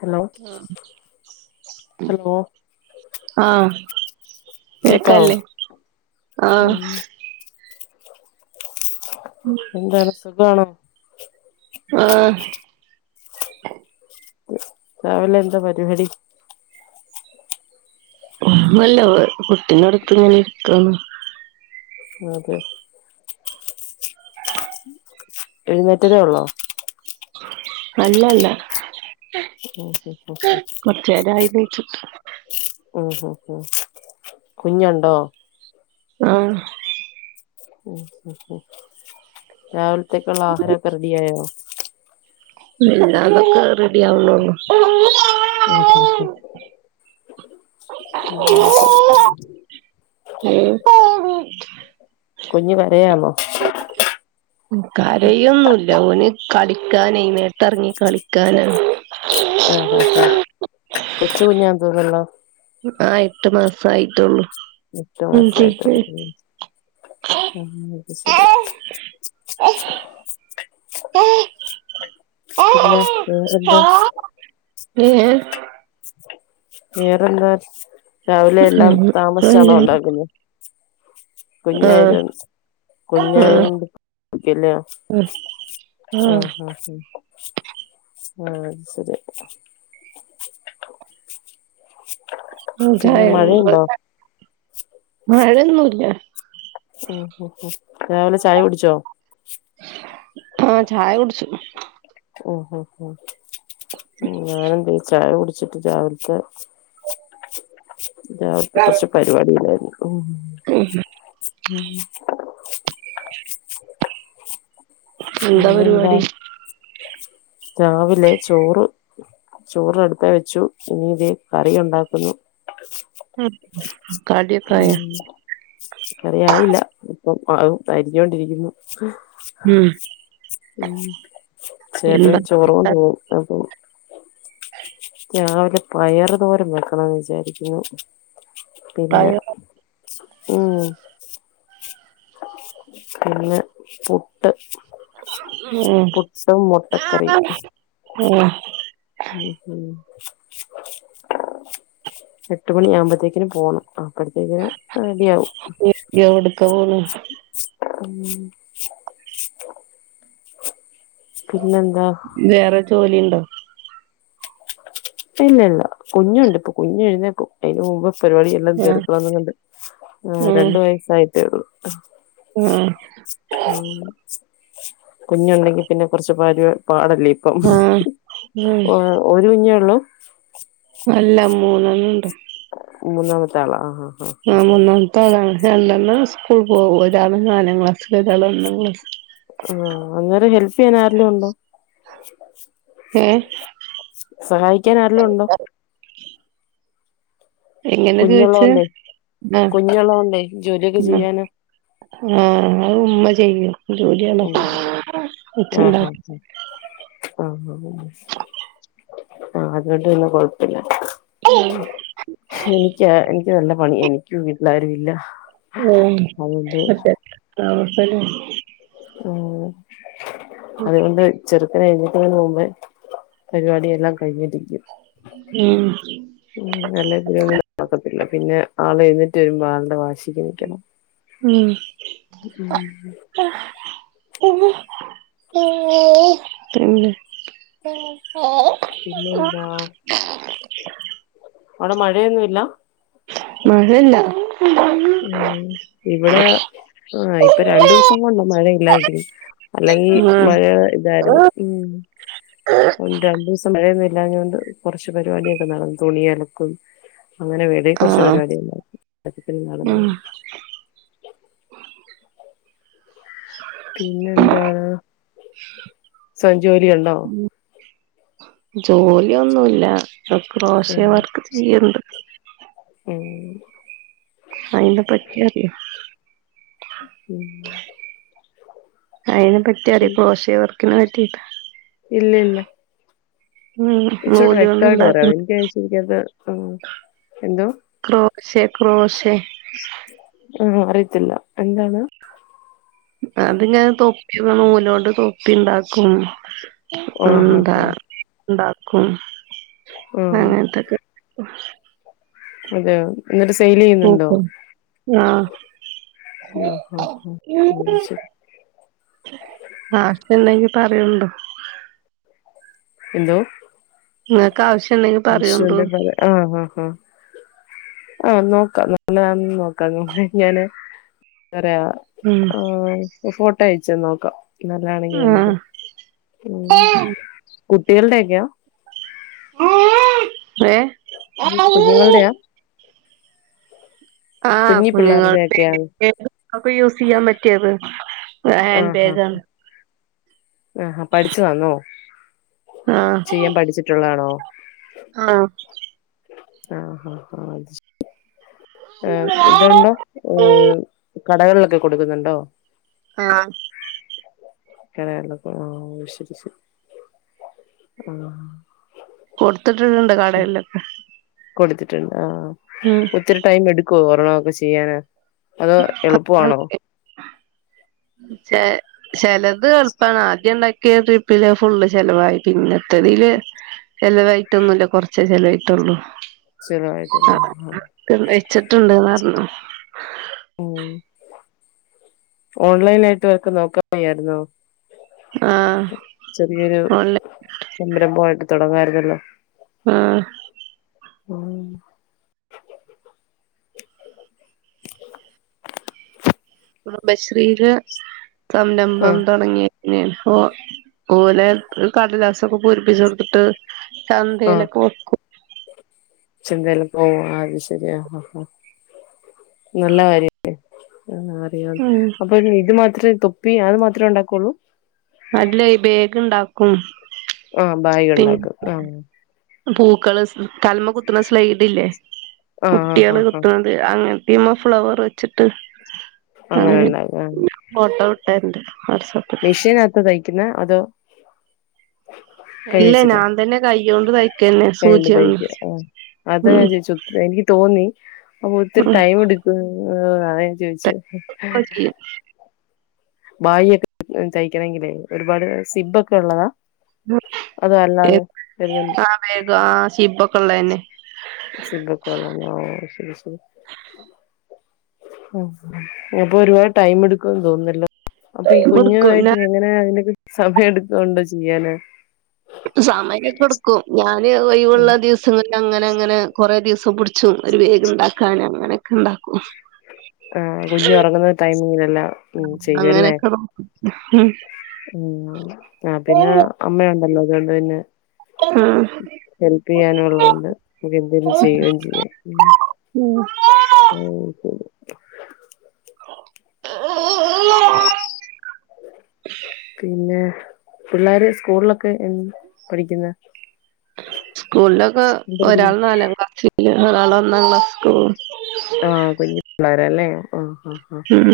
Hello hello ആ ആഹ കേക്കാവോ വക്കല്ലേ ആഹ ഉം എന്താലും സുഖണോ ആഹ രാവില എന്താ പരിപാടി ഒന്നല്ല കുട്ടിന്റെടത്ത് ഇങ്ങനെ ഇരിക്കന്ന് അതെ എഴുന്നേറ്റതേ ഉള്ളോ അല്ല അല്ല ഉ നീച്ചിട്ട് ഉ ഹ ഉ കുഞ്ഞുണ്ടോ ആ ഉ ഉ ഉ രാവിലത്തേക്ക ഉള്ള ആഹാരമൊക്കെ റെഡിയായോ ഇല്ല അതൊക്കെ റെഡി ആവണുള്ളൂ ഉ [inaudible] കരയാന്നോ കരയൊന്നുമല്ല ഓനി കളിക്കാന നിലത്ത് ഇറങ്ങി കളിക്കാൻ ആണ് ആഹ ഹ് ആഹ കൊച്ചു കുഞ്ഞാ എന്തോന്നല്ലോ ആ എട്ട് മാസ ആയിട്ടുള്ളൂ മറ്റ മാസായിട്ടോ ആ അത് ശരി [inaudible] ഏ പിന്നെ എന്തുണ്ട് വേറെന്താ രാവിലെ എല്ലാം ഏഹ് അല്ല താമസാണോ ഉണ്ടാക്കുന്നത് കുഞ്ഞായിര ആഹ് കുഞ്ഞായ ആഹ് കൊണ്ട്ല ഉം ഉം ആഹ ആ ആഹ അത് ശരി ഉം ചായ പിന്നെ മഴയുണ്ടോ മഴയൊന്നുല്ല ഉ രാവിലെ ചായ കുടിച്ചോ ആഹ് ചായ കുടിച്ചു ഉ ഞാനെന്താ ചായ കുടി വച്ചിട്ട് രാവിലത്തെ രാവിലത്തെ കുറച്ച് പരിപാടി ഇല്ലായിരുന്നു ഓ ഉ ഉം എന്താ പരിപാടി രാവിലെ ചോറ് ചോറ്ടുത്ത വെച്ചു ഇനീത് കറി ഉണ്ടാക്കുന്നു അ ഉ കറിയായില്ല ഇപ്പം അത് അരിക്കൊണ്ടിരിക്കുന്നു ഉം മ്മ് ചേട്ടൻ എന്താ ചോറ് കൊണ്ട് പോകും അപ്പൊ രാവിലെ പയറ് തോരം വെക്കണംന്ന് വിചാരിക്കുന്നു പിന്നെ കടിയൊ മ്മ് പിന്നെ പുട്ട് ഉം പുട്ടും മുട്ടക്കറിം ഉം മ് മ് എട്ട് മണി ആവുമ്പത്തേക്കിന് പോണം അപ്പഴത്തേക്കിന് റെഡി ആകും എവിട്ക്കാ പോണ് മ്മ് പിന്നെന്താ വേറെ ജോലിണ്ടോ ഇല്ലല്ല കുഞ്ഞുണ്ട് ഇപ്പോ കുഞ്ഞ് എഴുന്നേക്കും അയ്ൻ്റെ മുമ്പ് പരിപാടിയെല്ലാം ആഹ് തീർക്കണംന്നൊ ക്കെ ഉം രണ്ടു വയസ്സായിട്ടേള്ളു ആഹ് കുഞ്ഞുണ്ടെങ്കി പിന്നെ കൊറച്ച് പരി പാടല്ലേ ഇപ്പം ആഹ് ഉം ഒരു കുഞ്ഞേ ഒള്ളൂ അല്ല മൂന്നെണ്ണണ്ട് മൂന്നാമത്തെ ആളാ ആഹാ ആ മൂന്നാമത്തെ ആളാണ് രണ്ടണ്ണം സ്കൂൾ പോവും ഒരാള് നാലാം ക്ലാസ്ൽ ഒരാള് ഒന്നാം ക്ലാസ്സ് ആഹ് അന്നേരം ഹെൽപ്പെയ്യാനാരേലും ഉണ്ടോ ഏഹ് സഹായിക്കൻ ആരേലും ഉണ്ടോ എങ്ങനെ ചോയിച്ച് കുഞ്ഞുള്ളോണ്ടേ ആ കുഞ്ഞുള്ളോണ്ടേ ജോലിയൊക്കെ ചെയ്യാന് ആഹ അത് ഉമ്മ ചെയ്യും ജോലിയണ്ട ആഹ് [unintelligible] കൊച്ചണ്ട ആഹ ആഹ അത്കൊണ്ട് പിന്നെ കൊഴപ്പില്ല എനിക്കോ എനിക്ക് നല്ല പണിയാണ് എനിക്കും വീട്ടിലാരും ഇല്ല ഓ അതുകൊണ്ട് [inaudible] ആ ഉ അതുകൊണ്ട് ചെറ അത് കഴിഞ്ഞിട്ട് നോമ്പ് പരിപാടിയെല്ലാം കഴിഞ്ഞിരിക്കും ഉം മ്മ് നല്ലതിലൊന്നും നടക്കത്തില്ല പിന്നെ ആള് എ രുമ്പോ ആളുടെ വാശിക്ക് നിക്കണം മ്മ് ഉം പിന്നെ ഇല്ല ഇല്ലാ അവിടെ മഴയൊന്നുല്ല മഴല്ല മ്മ് ഇവിടെ ആ ഇപ്പോ ആഹ് രണ്ടു ദിവസം കൊണ്ട മഴയില്ലാതിരിക്ക് അല്ലെങ്കിൽ മഴ ഇതായിരുന്നു മ്മ് രണ്ടു ദിവസം മഴ ല്ലാഞ്ഞോണ്ട് കുറച്ച് പരിപാടിയൊക്കെ നടന്നു തുണിഅലക്കും അങ്ങനെ വെറെം കൊറ്ച്ച് ആഹ് പരിപാടി ഉണ്ട ഉം പിന്നെന്താ സ്വയം ജോലി ഉണ്ടോ ജോലിയൊന്നുമല്ല ഉം ക്രോശ്യ വർക്ക് ചെയ്യല്ണ്ട് മ്മ് അയ്ൻ്റെ പറ്റി അറിയോ മ്മ് അയിനെ പറ്റി അറിയാ ക്രോശ്യ വർക്കിനെ പറ്റിട്ട ഇല്ല ഇല്ല ഉം ച്ചൂടെ നൂല് കൊണ്ട് വ്യക്തായിട്ട് പറയാവോ ഉണ്ടാക്കുന്ന എനിക്കത് ശെരിക്കത് ആ ക്രോഷെ ക്രോഷെ ഉം അറിയത്തില്ല എന്താണ് അത് ഞാൻ തൊപ്പി നൂലോണ്ട് തൊപ്പിണ്ടാക്കും ആഹ് ആഹ് ന്താ ആഹ് ണ്ടാക്കും ആഹ് അങ്ങൻത്തൊക്കെ അതെയോ ഇന്നിട്ട് സെയിൽ ചെയ്യുന്നുണ്ടോ നോക്കും. ആഹ് ആഹ് ആഹ് അത് ശരി ആഹ് ഉണ്ടെങ്കിൽ പറയണ്ടോ എന്തോ ഇങ്ങൾക്ക് ആവശ്യം ഉണ്ടെങ്കിൽ പറയുണ്ടോ വിഷുന്റെ പറ ആഹ് ആഹ് ആഹ് ആഹ് നോക്കാം ന നോക്കാം ഞാന് പറയാ ഉം ആഹ് ഫോട്ടോ അയച്ച്ന്നാ നോക്കാം നല്ലാതാണെങ്കി നമുക്ക് ആഹ് ഉം കുട്ടികളുടെ ഒക്കെയാ ഏഹ് കുഞ്ഞുങ്ങളുടെയാ ആഹ് കുഞ്ഞി പിള്ളേരുടെയൊക്കെയാ കുഞ്ഞുങ്ങളെയും നമുക്ക് യൂസ് ചെയ്യാൻ പറ്റിയത് ആഹാ ഹാൻ്ബാഗ് ആണ്‌ ആഹാ പഠിച്ചു വന്നോ ആഹ് ചെയ്യാൻ പഠിച്ചിട്ടുള്ളതാണോ ആഹ് ആഹ് ആഹ് ആഹ് അത് ശരി ഏഹ് ഇതുണ്ടോ ഏഹ് കടകളിലൊക്കെ കൊടുക്കുന്നുണ്ടോ ആഹ് കടകളിലോക്ക ആഹ് ശരി ശരി ആഹ് കൊടുത്തിട്ടിട്ടുണ്ട് കടയിലൊക്കെ കൊടുത്തിട്ടുണ്ട് ആഹ് ഒത്തിരി ടൈം എടുക്കുവോ ഒരെണം ഒക്കെ ചെയ്യാന് അതോ എളുപ്പമാണോ? ചി ചിലത് എളുപ്പമാണ് ആദ്യം ഉണ്ടാ ക്കിയ ട്രിപ്പില് ഫുള്ള് ചെലവായി പിന്നത്തതില് ചിലവായിട്ടൊന്നും ഇല്ല കുറച്ചെ ചിലവായിട്ടുള്ളൂ ചിലവായിട്ട്ഒള്ളു ആഹ് വെച്ചിട്ടുണ്ട് എന്ന് പറഞ്ഞു ഉം ഓൺലൈനായിട്ട് വർക്ക് നോക്കാൻ വയ്യായിരുന്നോ ആഹ് ചെറിയൊരു ഓൺലൈ സംരംഭമായിട്ട് തുടങ്ങായിരുന്നല്ലോ ആഹ് ആഹ് കുടുംബശ്രീയില് ആ സംരംഭം തുടങ്ങി പിന്ന ഓ ഓലെ ഒരു കടലാസൊക്കെ പൂരിപ്പിച്ചോടുത്തിട്ട് ചന്തയിലൊക്കെ വെക്കും ചന്തല് പോവും അത് ശരിയാആഹ് ഹാ നല്ല കാര്യല്ലേ ആഹ് അറിയാം ഉം അപ്പൊ ഇത് മാത്രമേ തൊപ്പി അത് മാത്രമേ ഉണ്ടാക്കുള്ളൂ അല്ലയ് ഈ ബേഗ് ഇണ്ടാക്കും ആഹ് ബാഗ് ഉണ്ടാക്കും ആഹ് പൂക്കള് തലമേ കുത്തുന്ന സ്ലൈഡ് ഇല്ലേ ആ കുട്ടി ആ ആ ആള് ആ കുത്തുന്നത് അങ്ങനെ ഇമ ഫ്ലവർ വെച്ചിട്ട് അങ്ങനെ ഉണ്ടാക്കും ആ ഫോട്ടോ വിട്ട് തരണ്ട് മെഷീനകത്ത് തയ്ക്കുന്ന അതോ കൈ അല്ല വെച്ചിട്ടാ ഞാൻ തന്നെ കൈകൊണ്ട് തയ്ക്കന്നെ കൈ കൊണ്ട് സൂചികൊണ്ട് തയ്ക്ക ആ അതാ ഞാൻ ചേദിച്ചു എനിക്ക് തോന്നി അപ്പൊ ഒത്തിരി ഉം ടൈം എടുക്കും ഉം അതാ ഞാൻ ചോദിച്ചത് [unintelligible] ഭായിയൊക്കെ തയ്ക്കണങ്കിലേ ഒരുപാട് സിബ്ബൊക്കെ ഉള്ളതാ അത് അല്ലാതെ ആ [unintelligible] ബേഗ് ആ ഷിബൊക്കെള്ളന്നെ സിബ്ബോക്കെ ഉള്ളന്നെ ശരി ശരി അപ്പൊരുപാട് ടൈം എടുക്കുംന്ന് തോന്നുന്നല്ലോ അപ്പൊ ഈ എടുക്കും കുഞ്ഞുമായിട്ട് ഞാൻ എങ്ങനെയാ അതിക്കെ സമയം എടുത്തുകൊണ്ടാ ചെയ്യാലേ സമയൊക്ക്‌ടുക്കും ഞാന് ഒഴിവ്ള്ള ദിവസങ്ങളിലങ്ങനെ ങ്ങനെ കൊറേ ദിവസം പുടിച്ചും ഒരു ബേഗ്ണ്ടാക്കാന് അങ്ങനെയൊക്കെണ്ടാക്കും ആഹ് കുഞ്ഞുറങ്ങുന്ന ടൈമിങ്ങ് അങ്ങനെ ഹും ആഹ് പിന്നെ അമ്മ ഉണ്ടല്ലോ അതുകൊണ്ട് പിന്നെ ഉം ഹെല്പ് ഉം ചെയ്യാനുള്ളോണ്ട് നമുക്കെന്തെലും ചെയ്യുകയും ചെയ്യാം ഓ ശരി പിന്നെ പിള്ളാര് സ്കൂളിലൊക്കെ ങ് പഠിക്കുന്ന സ്കൂളിലൊക്കെ ഒരാള് നാലാം ക്ലാസ്ല് ഒരാള് ഒന്നാ ക്ലാസ്ക്ക്‌ പോവും ആഹ് കുഞ്ഞു പിള്ളേരാല്ലേ ആഹ് ഉ ഉം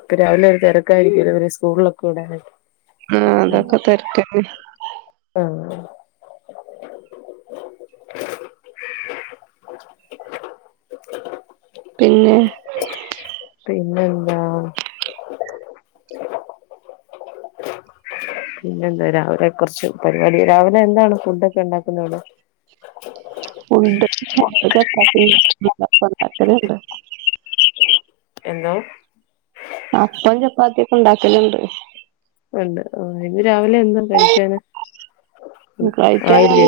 ഇപ്പൊ രാവിലെ ഒരു തെരക്കായിരിക്കല്ലോ വരെസ്കൂളിലൊക്കെ വിടാന് ആഹ് അതൊക്കെ തെരക്കെന്നേ ആ ആ പിന്നെ പിന്നെന്താ? പിന്നെന്താ രാവ് ത്തെ കുറച്ച് പരിപാടി രാവിലെ എന്താണ് ഫുടൊക്കെ ഉണ്ടാക്കുന്നത് ഉണ്ട് ചപ്പാത്തി [unintelligible] എന്തോ പ്പാത്യോക്കെണ്ടാക്കല്ണ്ട് ഉണ്ട് ആഹ് ഇന്ന് രാവിലെ എന്താ കഴിക്കാന്? ക്കൈറ്റാനാണ് ആയില്ലേ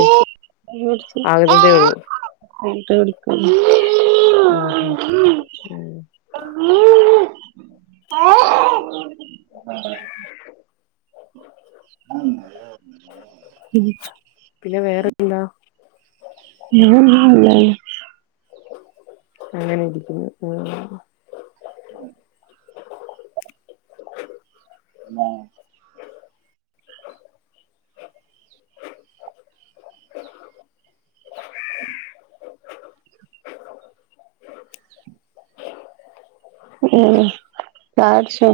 ആകുന്നതേ ഉള്ളൂ [unintelligible] ട്ട വിടിക്കല്ല ഓഹോ ഉം ആഹ് ഉം പിന്നെ വേറെന്താ [unintelligible] ല്ല അങ്ങനെ ഇരിക്കുന്നു ഓഹ് ഉം ആഹ് ഉം ചായുടിച്ചു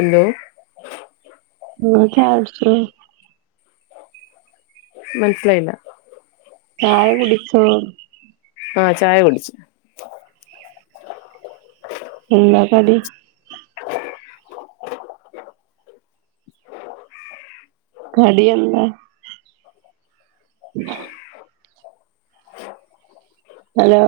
എന്തോ ങ്ങള് ചായുടിച്ചിട് മനസിലായില്ല ചായ കുടിച്ചോ ആഹ് ചായ കുടിച്ച് എന്ന കടി കടിയെന്താ [inaudible] ഹലോ